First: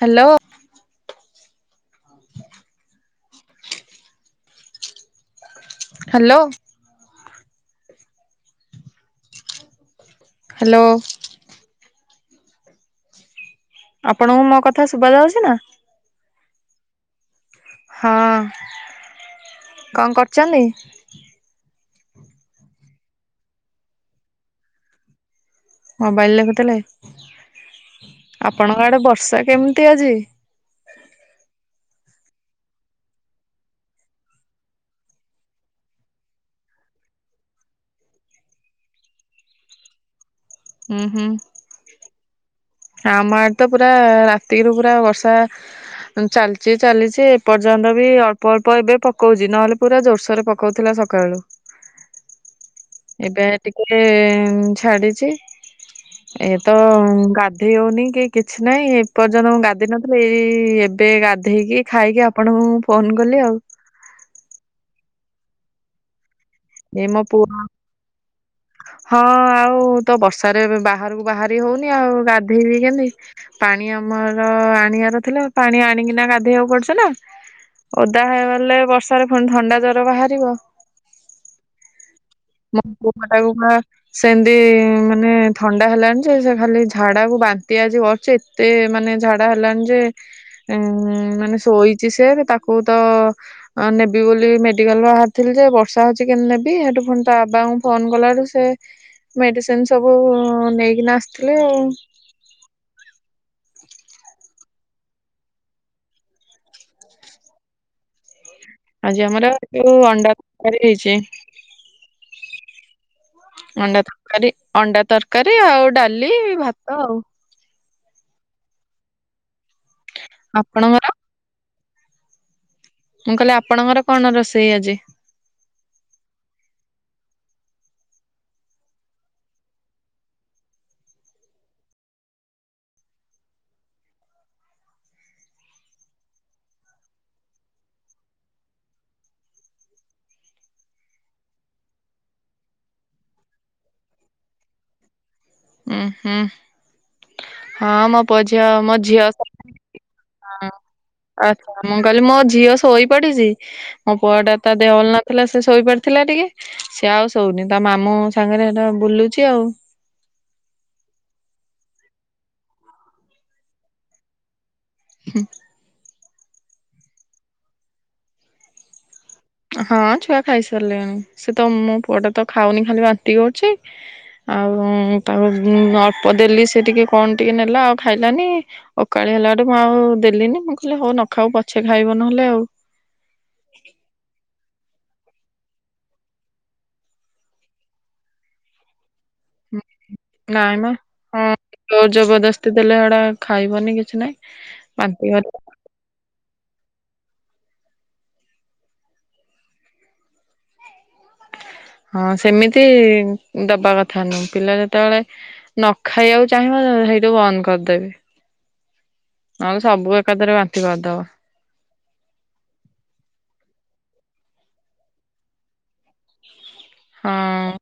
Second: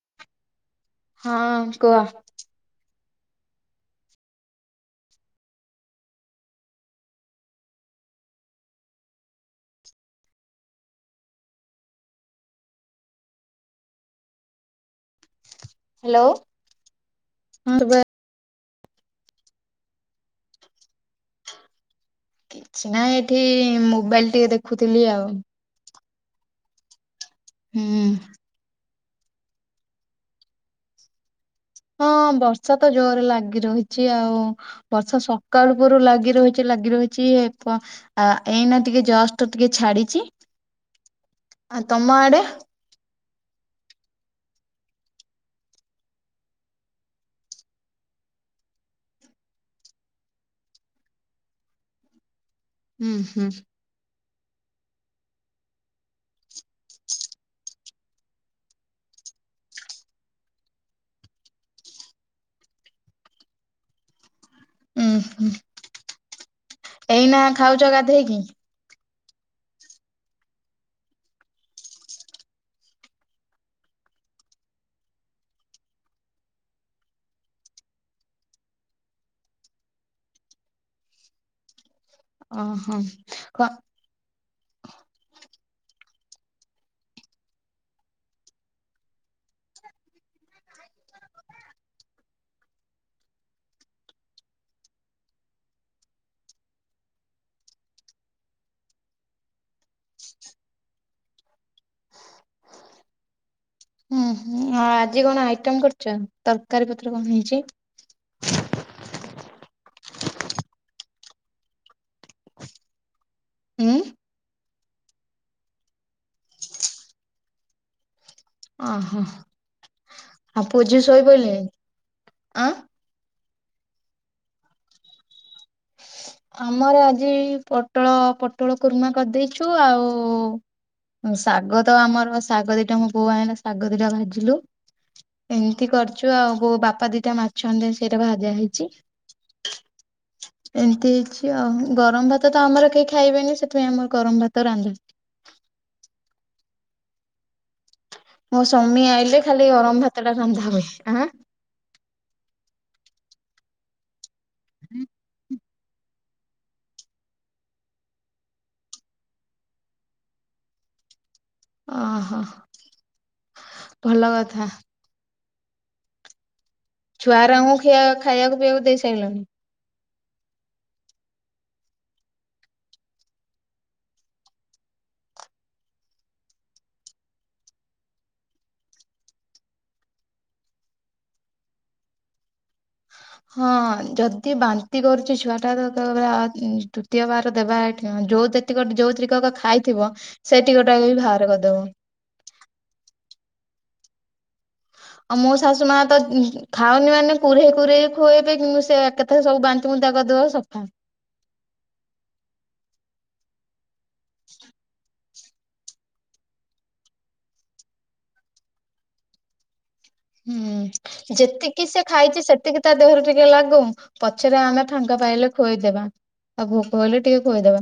Hello. ହଁ କୁହ। Hello. Hello. ଆପଣଙ୍କୁ ମୋ କଥା ଶୁଭ ଯାଉଛି ନା। ହ୍ୟାଲୋ ହଁ କଣ କରୁଛନ୍ତି। କିଛି ନା ଏଠି ମୋବାଇଲ ଟିକେ ଦେଖୁଥିଲି ଆଉ। ମୋବାଇଲ ଦେକହୁଥିଲେ। ହୁଁ। ଆପଣଙ୍କ ଆଡେ ବର୍ଷା କେମିତି ଅଛି। ହଁ ବର୍ଷା ତ ଜୋରରେ ଲାଗି ରହିଛି ଆଉ। ବର୍ଷା ସକାଳ ଉପରୁ ଲାଗି ରହିଛି ଲାଗି ରହିଛି ଆ ଏଇନା ଟିକେ ଜଷ୍ଟ ଟିକେ ଛାଡିଚଛି। ହୁଁ ହୁଁ। ଆ ତମ ଆଡେ। ଆମଡ ତ ପୁରା ରାତିରୁୁ ପୁରା ବର୍ଷା ଚାଲିଚ ଚାଲିଛି ଏପର୍ଯ୍ୟନ୍ତ ବି ଅଳ୍ପ ଅଳ୍ପ ଏବେ ପକଉଛି ନହେଲେ ପୁରା ଜୋରସୋରରେ ପକଉଥିଲା ସବୁ ସକାଳୁ ହୁଁ ହୁଁ। ଏବେ ଟିକେ ଇଏ ଛାଡିଛି ଏ ତ ଗା ଗଧେଇ ହଉନି କି କିଛି ନହିଁ ଏପର୍ଯ୍ୟନ୍ତ ମୁଁ ଗାଧୋଇ ନଥିଲି ଏ ଏବେ ଗାଧେଇକି ଖାଇକି ଆପଣଙ୍କୁ ମୁଁ ଫୋନ କଲି ଆଉ। ଉୁଁ ହୁଁ। ଏମ ଏଇନା ପୁ ଖାଉଛ ଗାଧେଇକି? ହଁ ଆଉ ତ ବର୍ଷାରେ ଏବେ ବାହାରକୁ ବାହାରି ହଉନି ଆଉ ଗାଧେଇବି କେମତି? ପାଣି ଆମର ଆଣି ଆର ଥିଲା ପାଣି ଆଣିକିନା ଗାଧେଇବାକୁ ପଡୁଥିଲା। ଓଦା ହେଇଗଲେ ବର୍ଷାରେ ପୁଣି ଥଣ୍ଡା ଜର ବାହାରିବ। ଓହୋ। [unintelligible] ମୁଁ କମା କ ଟା। ସେମିତି ମାନେ ଥଣ୍ଡା ହେଲାଣି ଯେ ସେ ଖାଲି ଝାଡାକୁ ବାନ୍ତି ଆଜି କରଛି। ଏତେ ମାନେ ଝାଡା ହେଲାଣି ଯେ ଉ ମାନେ ଶୋଇଛି ସେ ତାକୁ ତ ଆ ନେବି ବୋଲି ମେଡିକାଲ ବାହାରିଥିଲି ଯେ ବର୍ଷା ହଉଛି କେମିତି ନେବି ସେଠୁ ଫୁ ବାବାଙ୍କୁ ଫୋନ କଲାାରୁ ସେ ମେଡିସିନ ସବୁ ନେଇକିନା ଆସିଥିଲେ ଆଉ। ହୁଁଁ ଆଜି କଣ ଆଇଟମ କରୁଛ ତରକାରୀ ପତ୍ର କଣ ହେଇଛି? ଆଜି ଆମର ଯୋଉ ଅଣ୍ଡାରକାର ହେଇଛି। ଉଁ ଅଣ୍ଡା ତରକାରୀ ଅଣ୍ଡା ତରକାରୀ ଆଉ ଡାଲି ଭାତ ଆଉ। ଓହୋ ଆଉ ପୁଅ ଝିଅ ଆପଣଙ୍କର ଶୋଇପଇଲେ ଆଁ। ମୁଁ କହିଲି ଆପଣଙ୍କର କଣ ରୋଷେଇ ଆଜି? ଆମର ଆଜି ପୋଟଳ ପୋଟଳ କୁର୍ମା କରିଦେଇଛୁ ଆଉ ଶାଗ ତ ଆମର ଶାଗ ଦିଟା ମୋ ବୋଉ ଆଁଇଲା ଶାଗ ଦିଟା ଭାଜିଲୁ। ଏମିତି କରୁଛୁ ଆଉ ବୋଉ ବାପା ଦିଟା ମାଛ ଆଣିଦେ ସେଇଟା ଭାଜା ହେଇଛି। ଦେଇଛି ଆଉ ଗରମ ଭାତ ତ ଆମର କେହି ଖାଇବେନି ସେଥିପାଇଁ ଆମର ଗରମ ଭାତ ରାନ୍ଧ ଊଂହୁଁ ହଁ ମ ମୋ ସ୍ୱାମୀ ଆଇଲେ ଖାଲି ଗରମ ଭାତ ଟା ରନ୍ଧା ହୁଏଁ। ଆ ମୁଁ କହିଲି ମୋ ଝିଅ ଶୋଇ ପଡିଛି ମୋ ପୁଅ ଟା ତା ଦେହ ହଲ ନଥିଲା ସେ ଶୋଇପାରିଥିଲା ଟିକେ ସିଏ ଆଉ ଶୋଉନି ତା ମାମୁ ସାଙ୍ଗରେ ସେଟା ବୁଲୁଛି ଆଉ। ଅହୋ ଭଲ କଥା। ହୁଁ। ଛଆ ରାଙ୍କୁ ଖିଆ ଖାଇଆକୁ ପିଇବାକୁ ଦେଇସାଇଲଣି। ହଁ ଛୁଆ ଖାଇସାଇଲେଣି ସେ ତ ମୋ ପୁଅଟା ତ ଖାଉନି ଖାଲି ବାନ୍ତି କରୁଛି। ଆଉ ତାକୁ ଅଳ୍ପ ଦେଲି ସେ ଟିକେ କଣ ଟିକେ ନେଲା ଆଉ ଖାଇଲାନି। ଅକାଳି ହେଲାଠୁ ମୁଁ ଆଉ ଦେଲିିନି ମୁଁ କହିଲି ହଉ ନ ଖାଉ ପଛେ ଖାଇବ ନହେଲେ ଆଉ। ହଁ ଯଦି ବାନ୍ତି କରୁଛି ଛୁଆ ଟା ତ ଆ ଉଁ ତୃତୀୟ ବାର ଦେବା ଏଠି ଯୋଉ ତେ ଗଟେ ଯୋଉଥିକ କ ଖାଇଥିବ ସେ ନାଇଁ ଟିକ ମା ଟା ବି ବାହାର ହଁ କରିଦବ। ଜୋର ଜବରଦସ୍ତି ଦେଲେ ଏଡା ଖାଇବନି କିଛି ନାହିଁ। ବାନ୍ତି ଆଉ କରି ମୋ ଶାଶୁ ମା ତ ଖାଉନି ମାନେ କୁରେଇ କୁରେଇ ଖୁଏଇବେ କିନ୍ତୁ ସେ ଏକେଥା ସବୁ ବାନ୍ତି ବୁନ୍ତା କରିଦବ ସଫା। ହଁ ସେମିତି ଦବା କଥା ନୁହଁ ପିଲା ଯେତେବେଳେ ନ ଖାଇବାକୁ ଚାହିଁବ ସେଇଠୁ ବନ୍ଦ କରିଦେବି ନହେଲେ ସବୁ ଏକାଥରେ ବାନ୍ତି କରିଦବ। ହୁଁ ଯେତି କି ସେ ଖାଇଛି ସେତିକି ତା ଦେହରୁ ଟିକେ ଲାଗୁ ପଛରେ ଆମେ ଫାଙ୍କା ପାଇଲେ ଖୁଆଇଦବା। ଆଉ ଭୋକ ହେଲେ ହଁ ଟିକେ ଖୁଏଇଦବା।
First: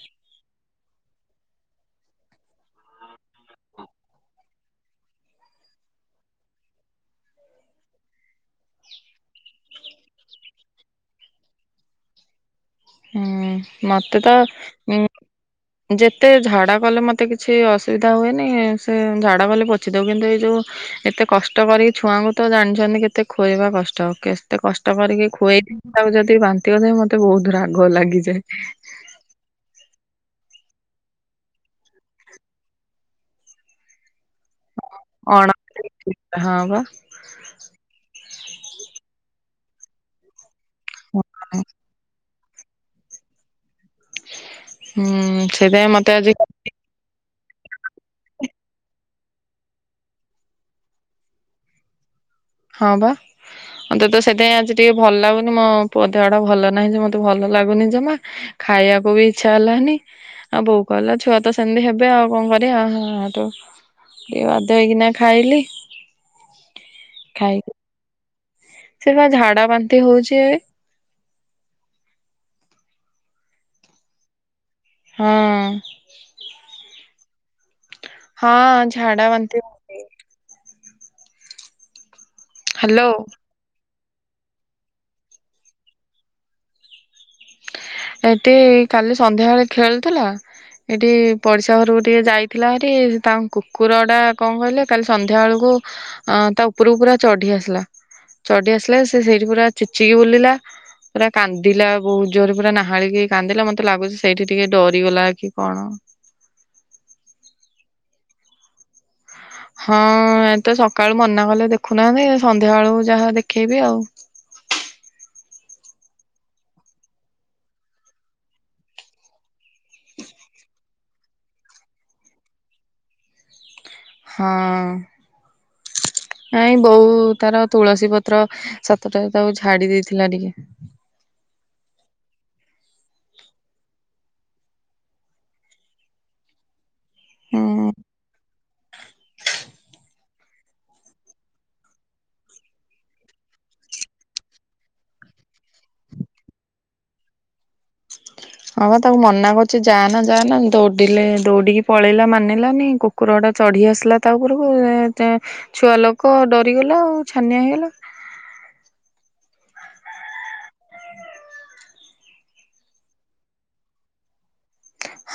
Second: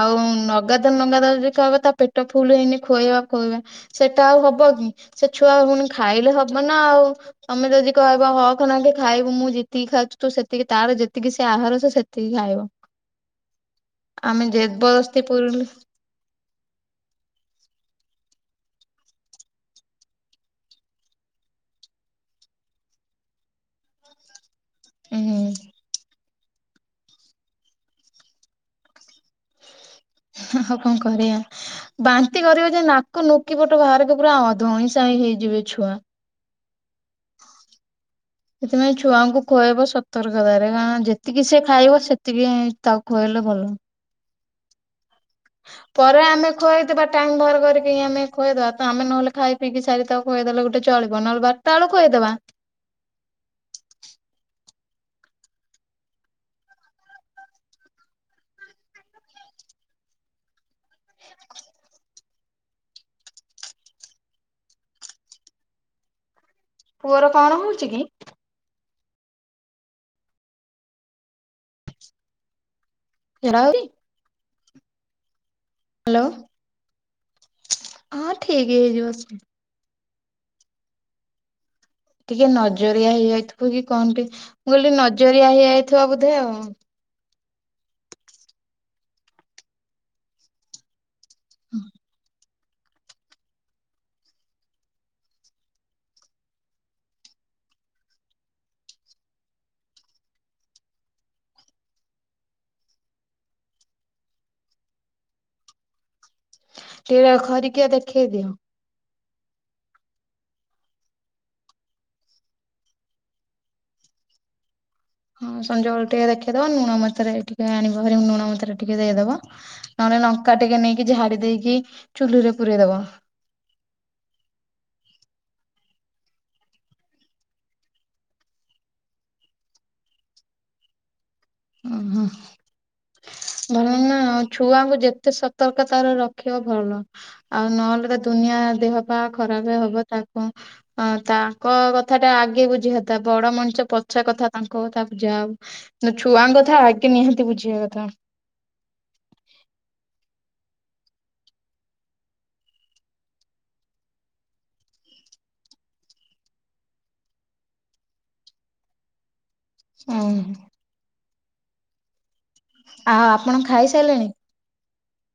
ଆଉ ନଗାତେ ନଗାତେ ଯଦି ଖଇବା ତା ପେଟ ଫୁଲ ହେଇନି ଖୁଆଇବା ଖୁଆଇବା। ସେଟା ଆଉ ହବ କି ସେ ଛୁଆ ପୁଣି ଖାଇଲେ ହବ ନା ଆଉ। ତମେ ଯଦି କହିବ ହ ଖନାକେ ଖାଇବୁ ମୁଁ ଯେତିକି ଖାଉଛି ତୁ ସେତିକି ତାର ଯେତିକି ସେ ଆହାର ସେ ସେତ ତିକି ଖାଇବ। ହୁଁ ମତେ ତ ଆମେ ଜବରଦସ୍ତି ପୁରିଲୁ ଉଁ ଯେତେ ଝାଡ଼ା କଲେ ମତେ କିଛି ଅସୁବିଧା ହୁଏନି ସେ ଝାଡ଼ା କଲେ ପୋଛି ଦଉ କିନ୍ତୁ ଏଇ ଯୋଉ ଏତେ କଷ୍ଟ କରିକି ଛୁଆଙ୍କୁ ତ ଜାଣିଛନ୍ତି କେତେ ଖୁଆଇବା କଷ୍ଟ କେ ଏତେ କଷ୍ଟ କରିକି ହୁଁ ଖୁଏଇ ତାକୁ ଯଦି ବାନ୍ତି କରିଥାଏ ମତେ ବହୁତ ରାଗ ଲାଗିଯାଏ। ଆଉ କଣ କରିବା ବାନ୍ତି କରିବ ଯେ ନାକ ନୁକି ପଟେ ବାହାରିକ ପୁରା ଅ ଧଇଁ ସାହିଁ ଅଣ ହେଇଯିବେ ଛୁଆ। ହଁ ବା। ସେଥିପାଇଁ ଛୁଆଙ୍କୁ ଖୁଆଇବ ସତର୍କତାରେ କାରଣ ଯେତିକି ସେ ଖାଇବ ସେ ସେତିକି ହଁ ତାକୁ ଖୁଆଇଲେ ଭଲ। ହୁଁ। ସେଇଥିପାଇଁ ମତେ ପରେ ଆଜି ଆମେ ଖୁଆଇଦବା ଟାଇମ ବାହାର କରିକି ଆମେ ଖୁଆଇଦବା ତ ଆମେ ନହେଲେ ଖାଇ ପିଇକି ସାରି ତାକୁ ଖୁଇଦେଲେ ଗୋଟେ ଚଳିବ ନହଲେ ବା ତାଳୁ ଖୁଏଇ ଦବା। ହଁ ବା। ମତେ ତ ସେଥିପାଇଁ ଆଜି ଟିକେ ଭଲ ଲାଗୁନି ମୋ ପୁଅ ଦେହ ଡା ଭଲ ନାହିଁ ଯେ ମତେ ଭଲ ଲାଗୁନି ଜମା। ଖାଇବାକୁ ବି ଇଚ୍ଛା ହେଲାନି। ଆଉ ବୋଉ କହିଲା ଛୁଆ ତ ସେମିତି ହେବେ ଆଉ କଣ କରିବା ହଁ ହେଠୁ। ଏ ବାଧ୍ୟ ହେଇକିନା ଖାଇଲି। ପୁଅର କଣ ହଉଛି କି। ସିଏ ପା ଝାଡା ବାନ୍ତି ହଉଛି ଏ। ଝାଡା ହଉଛି ହଁ। ହାଲୋ। ହଁ ଠିକ ହେଇଯିବ ଝାଡା ସେ ବାନ୍ତି। ହଉଛି। ଟିକେ ହ୍ୟାଲୋ ନଜରିଆ ହେଇଯାଇଥିବ କି କଣ ଟେ ମୁଁ କହିଲିି ନଜରିଆ ହେଇଯାଇଥିବ ବୋଧେ ଆଉ। ଏଠି କାଲି ସନ୍ଧ୍ୟାବେଳେ ଖେଳୁଥିଲା ଏଠି। ପଡ଼ିଶା ଘରକୁ ଟିକେ ଯାଇଥିଲା ହାରି ତାଙ୍କ କୁକୁରଟା କଣ କହିଲେ କାଲି ସନ୍ଧ୍ୟା ବେଳକୁ। ଅ ତା ଉପରକୁ ପୁରା ଚଢି ଆସିଲା। ଚଢି ଆସିଲା ସେ ସେଇଠି ପୁରା ଚିଚିକି ବୁଲିଲା ପୁରା କାନ୍ଦିଲା। ବହୁତ ଜୋର ପୁରା ନାହାଳିକି କାନ୍ଦିଲା ମତେ ଲାଗୁଛି ସେଇଠି ଟିକେ ଡରିଗଲା କି କଣ। ଟିକ ଖରିକିଆ ଦେଖେଇ ଦିଅ। ହଁ ଏ ତ ସକାଳୁ ମନା କଲେ ଦେଖୁନାହାନ୍ତି ସନ୍ଧ୍ୟା ବେଳୁ ଯାହା ଦେଖେଇବି ଆଉ। ହଁ ସଞ୍ଜ ବେଳେ ଟିକେ ଦେଖେଇଦବ ଲୁଣ ମନ୍ତୁରେ କି ଟିକେ ଆଣିବା ଭାରି ଲୁଣ ମନ୍ତୁରେ କି ଟିକେ ଦେଇଦବ। ନହେଲେ ଲଙ୍କା ଟିକେ ନେଇକି ଝାଡି ଦେଇକି ଚୁଲିରେ ପୁରରେଇ ଦବ। ହଁ। ନାଇଁ ବୋଉ ତାର ତୁଳସୀ ପତ୍ର ସାତଟା ତାକୁ ଝାଡି ଦେଇଥିଲା ଟିକେ। ଉଁ ହୁଁ। ଭଲ ନା ଆଉ ଛୁଆଙ୍କୁ ଯେତେ ସତର୍କ ତାର ରଖିବ ଭଲ। ଆଉ ହୁଁ ନହେଲେ ତ ଦୁନିଆ ଦେହ ପା ଖରାପ ହବ ତାକୁ। ହଁ ତାଙ୍କ କଥା ଟା ଆଗେ ବୁଝିିବା କଥା ବଡ ମଣିଷ ପଛ କଥା ତାଙ୍କ ତା ବୁଝା ହଉ। ଛୁଆଙ୍କ କଥା ଆଗେ ନିହାତି ବୁଝିବା କଥା। ହଁ ପା ତାକୁ ମନା କରୁଛି ଯା ନା ଯା ନା ଦୌଡିଲେ ଦୌଡିକି ପଳେଇଲା ମାନିଲାନି କୁ। କୁକୁରଟା ଚଢ଼ି ଆସିଲା ତା ଉପରକୁ ଛୁଆ ଲୋକ ଡରିଗଲା ଆଉ ଛାନିଆ ହେଇଗଲା। ଉଁ ହୁଁ। ଆଉ ଆପଣ ଖାଇସାଇଲେଣି।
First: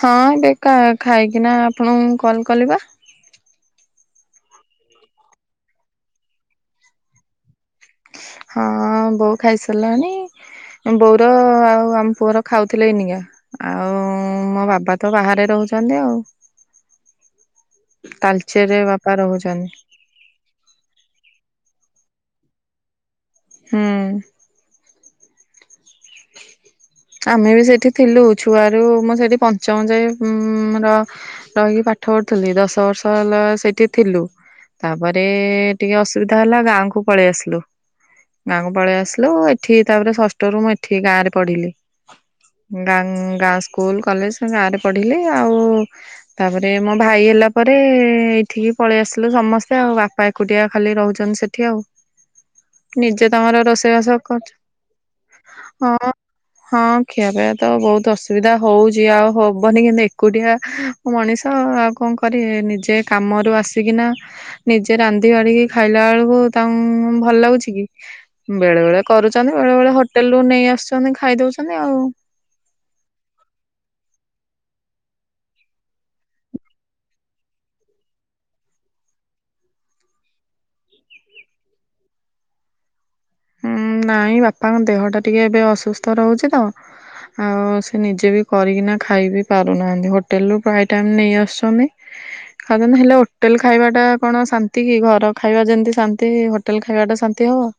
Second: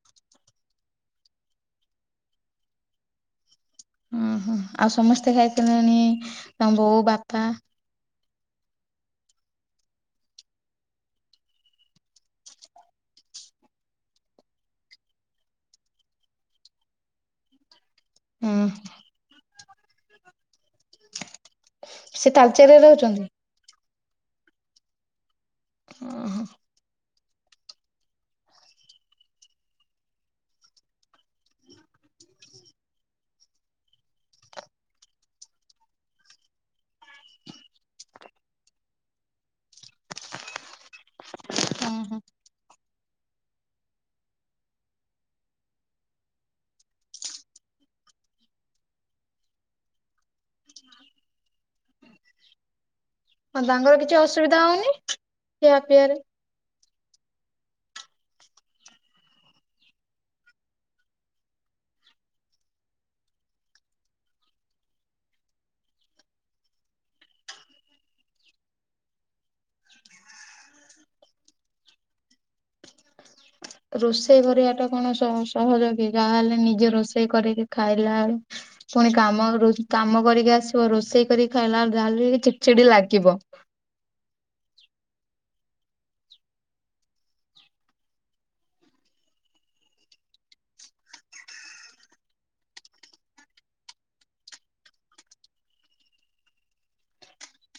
ହଁ ଏବେକା ଖାଇକିନା ଆପଣଙ୍କୁ କଲ୍ କଲି ପା। ଉଁ ହୁଁ ଆଉ ସମସ୍ତେ ଖାଇସାଇଲେଣି ତମ ବୋଉ ବାପା ହଁ ବୋଉ ଖାଇସାଇଲାଣି ବୋଉର ଆଉ ଆମ ପୁଅର ଖାଉଥିଲେ ଏନିକା। ଆଉ ମୋ ବାବା ତ ବାହାରେ ରହୁଛନ୍ତି ଆଉ। ତାଳଚେର ବାପା ରହୁଛନ୍ତି। ସେ ତାଳଚେର ରେ ରହୁଛନ୍ତି। ହୁଁ ଉଁ ହୁଁ ଆମେ ବି ସେଇଠି ଥିଲୁ ଛୁଆ ରୁ ମୁଁ ସେଠି ପଞ୍ଚମ ଯାଏ ଆମର। ରହିକି ପାଠ ପଢୁଥିଲି ଦଶ ବର୍ଷ ହେଲା ସେଇଠି ଥିଲୁ। ତାପରେ ଟିକେ ଅସୁବିଧା ହେଲା ଗାଁକୁ ପଳେଇ ଆସିଲୁ। ଗାଁକୁ ପଳେଇ ଆସିଲୁ ଏଠି ତାପରେ ଷଷ୍ଠରୁୁ ମୁଁ ଏଠି ଗାଁ ରେ ପଢିଲି। ହୁଁ ହୁଁ। ଗାଁ ଗାଁ ସ୍କୁଲ କଲେଜ ଗାଁରେ ପଢ଼ିଲି ଆଉ ତାପରେ ମୋ ଭାଇ ହେଲା ପରେ ଏଇଠିକି ପଳେଇ ଆସିଲୁ ସମସ୍ତେ ଆଉ ବାପା ଏକୁଟିଆ ଖାଲି ରହୁଛନ୍ତି ସେ ଠି ଆଉ ନିଜେ ତାଙ୍କର ହଁ ରୋଷେଇ କିଛି ବାସ କରୁ ଅସୁବିଧା ହଉନି ଖିଆ ପିଆରେ ହଁ ଖିଆ ପିଆ ରେ ତ ବହୁତ ଅସୁବିଧା ହଉଚ ଆଉ ହବନି କିନ୍ତୁ ଏକୁଟିଆ ମଣିଷ ଆଉ କଣ କରିବେ ନିଜେ କାମରୁ ଆସିକିନା ନିଜେ ରାନ୍ଧି ବାଢିକି ଖାଇଲା ବେଳକୁ ତାଙ୍କୁ ଭଲ ଲାଗୁଛି କି? ବେଳେ ବେଳେ କରୁଛନ୍ତି, ବେଳେ ବେଳେ ହୋଟେଲରୁୁ ନେଇ ଆସୁଛନ୍ତି ଖାଇ ଦଉଛନ୍ତି ଆଉ। ରୋଷେଇ କରିବା ଟା କଣ ସହ ସହଜ କି ଯାହାହେଲେ ନିଜେ ରୋଷେଇ କରିକି ଖାଇଲା ବେଳୁ ପୁଣି କାମ ରହୁଚି କାମ କରିକି ଆସିବ ରୋଷେଇ କରିକି ଖାଇଲା ଯାବି ହେଲେ ଚିଡଚିଡି ଲାଗିବ। ଉଁ ନାଇଁ ବାପାଙ୍କ ଦେହ ଟା ଟିକେ ଏବେ ଅସୁସ୍ଥ ରହୁଛି ତ ଆଉ ସେ ନିଜେ ବି କରିକିନା ଖାଇ ବିି ପାରୁନାହାନ୍ତି, ହୋଟେଲ ରୁ ପ୍ରାୟ ଟାଇମ ନେଇ ଆସୁଛନ୍ତି। ଖାଦନ ହେଲେ ହୋଟେଲ ଖାଇବା ଟା କଣ ଶାନ୍ତି କି ଘର ଖାଇବା ଯେମିତି ଶାନ୍ତି ହୋଟେଲ ଖାଇବା ଟା ଶାନ୍ତି ହବ।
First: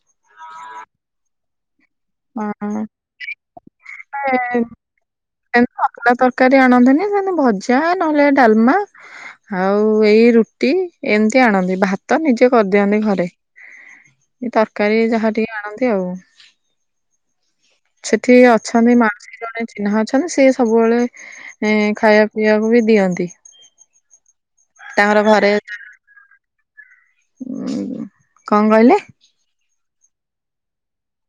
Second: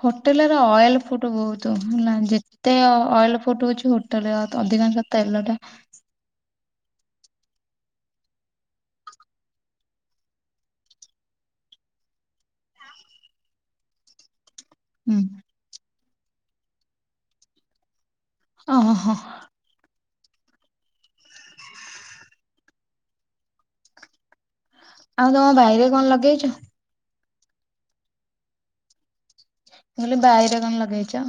ହୋଟେଲ ର ଅଏଲ୍ ଫୁଡ୍ ବହୁତ। ତ ହେଲା ଯେତେ ଅଏଲ ଫୁଡ ରହୁଉଛି ହୋଟେଲ ଅଧିକାଂଶ ତେଲ ଟା ପଲା ତରକାରୀ ଆଣନ୍ତିୁନି ସେମିତି ଭଜା ନହେଲେ ଡାଲମା ଆଉ ଏଇ ରୁଟି ଏମିତି ଆଣନ୍ତି। ଭାତ ନିଜେ କରିଦିଅନ୍ତି ଘରେ। ଏ ତରକାରୀ ହୁଁ ଯାହା ଟିକେ ଆଣନ୍ତି ଆଉ। ସେଠି ଅଛନ୍ତି ଓହୋ ମାଉସୀ ଜଣେ ଚିହ୍ନା ଅଛନ୍ତି, ସିଏ ସବୁବେଳେ ଏଁ ଖାଇବା ପିଇବାକୁ ବି ଦିଅନ୍ତି। ଆଉ ତମ ବାଇରେ କଣ ଲଗେଇଛ? ଉ କଣ କହିଲେ? ମୁଁ କହିଲି ବାଇରେ କଣ ଲଗେଇଛ?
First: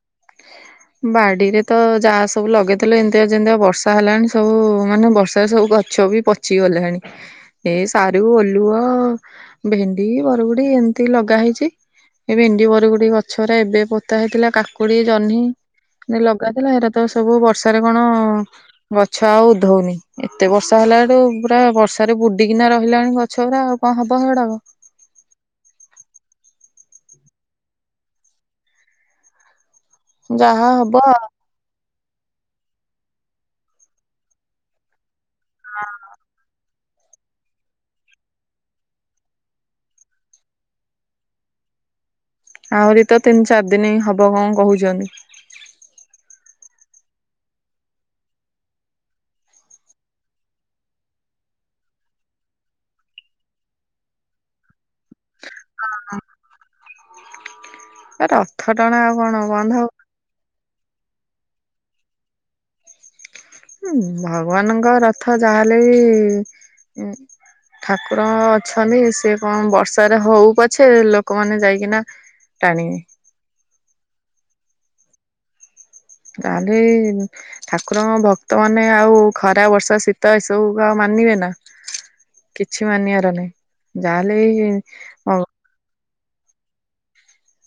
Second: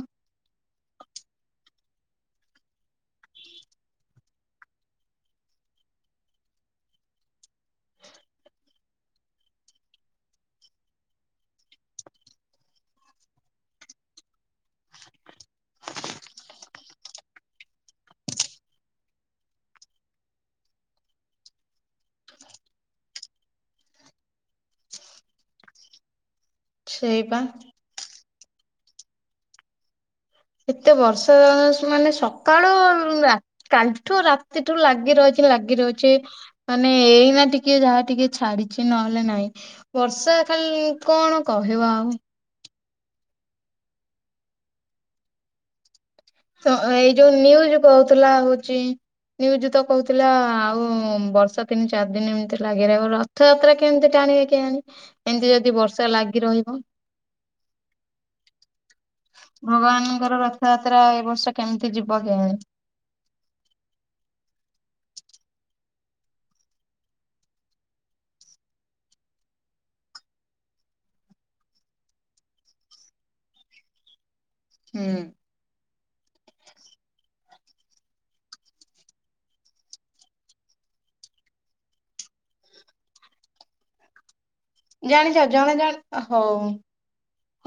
ହ ବାଡିରେ ତ ଯାହା ସବୁ ଲଗେଇଥିଲେ ଏମିତିକା ଯେମିତିଆ ବର୍ଷା ହେଲାଣି ସବୁ ମାନେ ବର୍ଷାରେ ସବୁ ଗଛ ବି ପ ଚି ଗଲାଣି। ଏ ସାରୁ, ଓଲୁଅ, ଭେଣ୍ଡି, ବରଗୁଡି ଏମିତି ଲଗା ହେଇଛି। ଏ ଭେଣ୍ଡି, ବରଗୁଡି ଗଛ ଗୁରା ଏବେ ପୋତା ହେଇଥିଲା। କାକୁଡି, ଜହ୍ନି ନ ଲଗାଥିଲା ଏରା ତ ସବୁ ବର୍ଷାରେ କଣ ଗଛ ଆଉ ଉଧଉନି। ଏତେ ବର୍ଷା ହେଲାଠୁ ପୁରା ବର୍ଷାରେ ବୁଡିକିନା ରହିଲାଣି ଗଛ ଗୁରା ଆଉ କଣ ହବ ସେଇଗୁଡାକ? ଛେଇପା ଯାହା ଏତେ ହବ ବର୍ଷା ଜ ମାନେ ସକାଳୁ ରା କାଲିଠୁ ରାତିଠୁ ଲାଗି ରହିଛି। ଲାଗି ରହୁଛି ମାନେ ଏଇନା ଟିକେ ଯାହା ଟିକେ ଛାଡିଛି ନହେଲେ ନାଇଁ ବର୍ଷା ଖାଲ୍ କଣ କହିବ ଆଉ। ଆଉରି ତ ତିନି ଚାରି ଦିନି ହବ କଣ କହୁଛନ୍ତି? ତ ଏଇ ଯୋଉ ନ୍ୟୁଜ କହୁଥିଲା ହଉଛି ନ୍ୟୁଜ ତ କହୁଥିଲା ଆଉ ବର୍ଷା ତିନି ଚାରି ଦିନି ଏମିତି ଲାଗି ରହିବ ର ଥଯାତ୍ରା କେମିତି ଟାଣିବେ କେଜାଣି, ଏମିତି ଯଦି ବର୍ଷା ଲାଗି ରହିବ। ରଥ ଟଣା ଆଉ କଣ ବନ୍ଦ ହବ ଭଗବାନଙ୍କର ରଥଯାତ୍ରା ଏ ବର୍ଷ କେମିତି ଯିବ କେଜାଣି? ଭଗବାନଙ୍କ ରଥ ଯାହାହେଲେ ବି ଉ ଠାକୁର ଅଛନ୍ତି, ସେ କଣ ବର୍ଷାରେ ହଉ ପଛେ ଲୋକମାନେ ଯାଇକିନା ଟାଣିିବେ। ହୁଁ। ଆଲି [unintelligible] ଠାକୁରଙ୍କ ଭକ୍ତ ମାନେ ଆଉ ଖରା ବର୍ଷା ଶୀତ ଏସବୁ କୁ ଆଉ ମାନିବେ ନା କିଛି ମାନିବାର ନାହିଁ, ଯାହାହେଲେ ବି ଜାଣିଛ ଜଣେ ଜାଣେ ହଉ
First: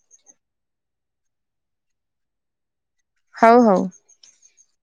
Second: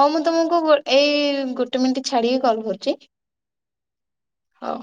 ହଁ ମୁଁ ତମକୁ ଗୋ ଏଇ ଗୋଟେ ମିନିଟ ଛାଡିକି କଲ କରୁଛି। ହଉ ହଉ। ହଉ।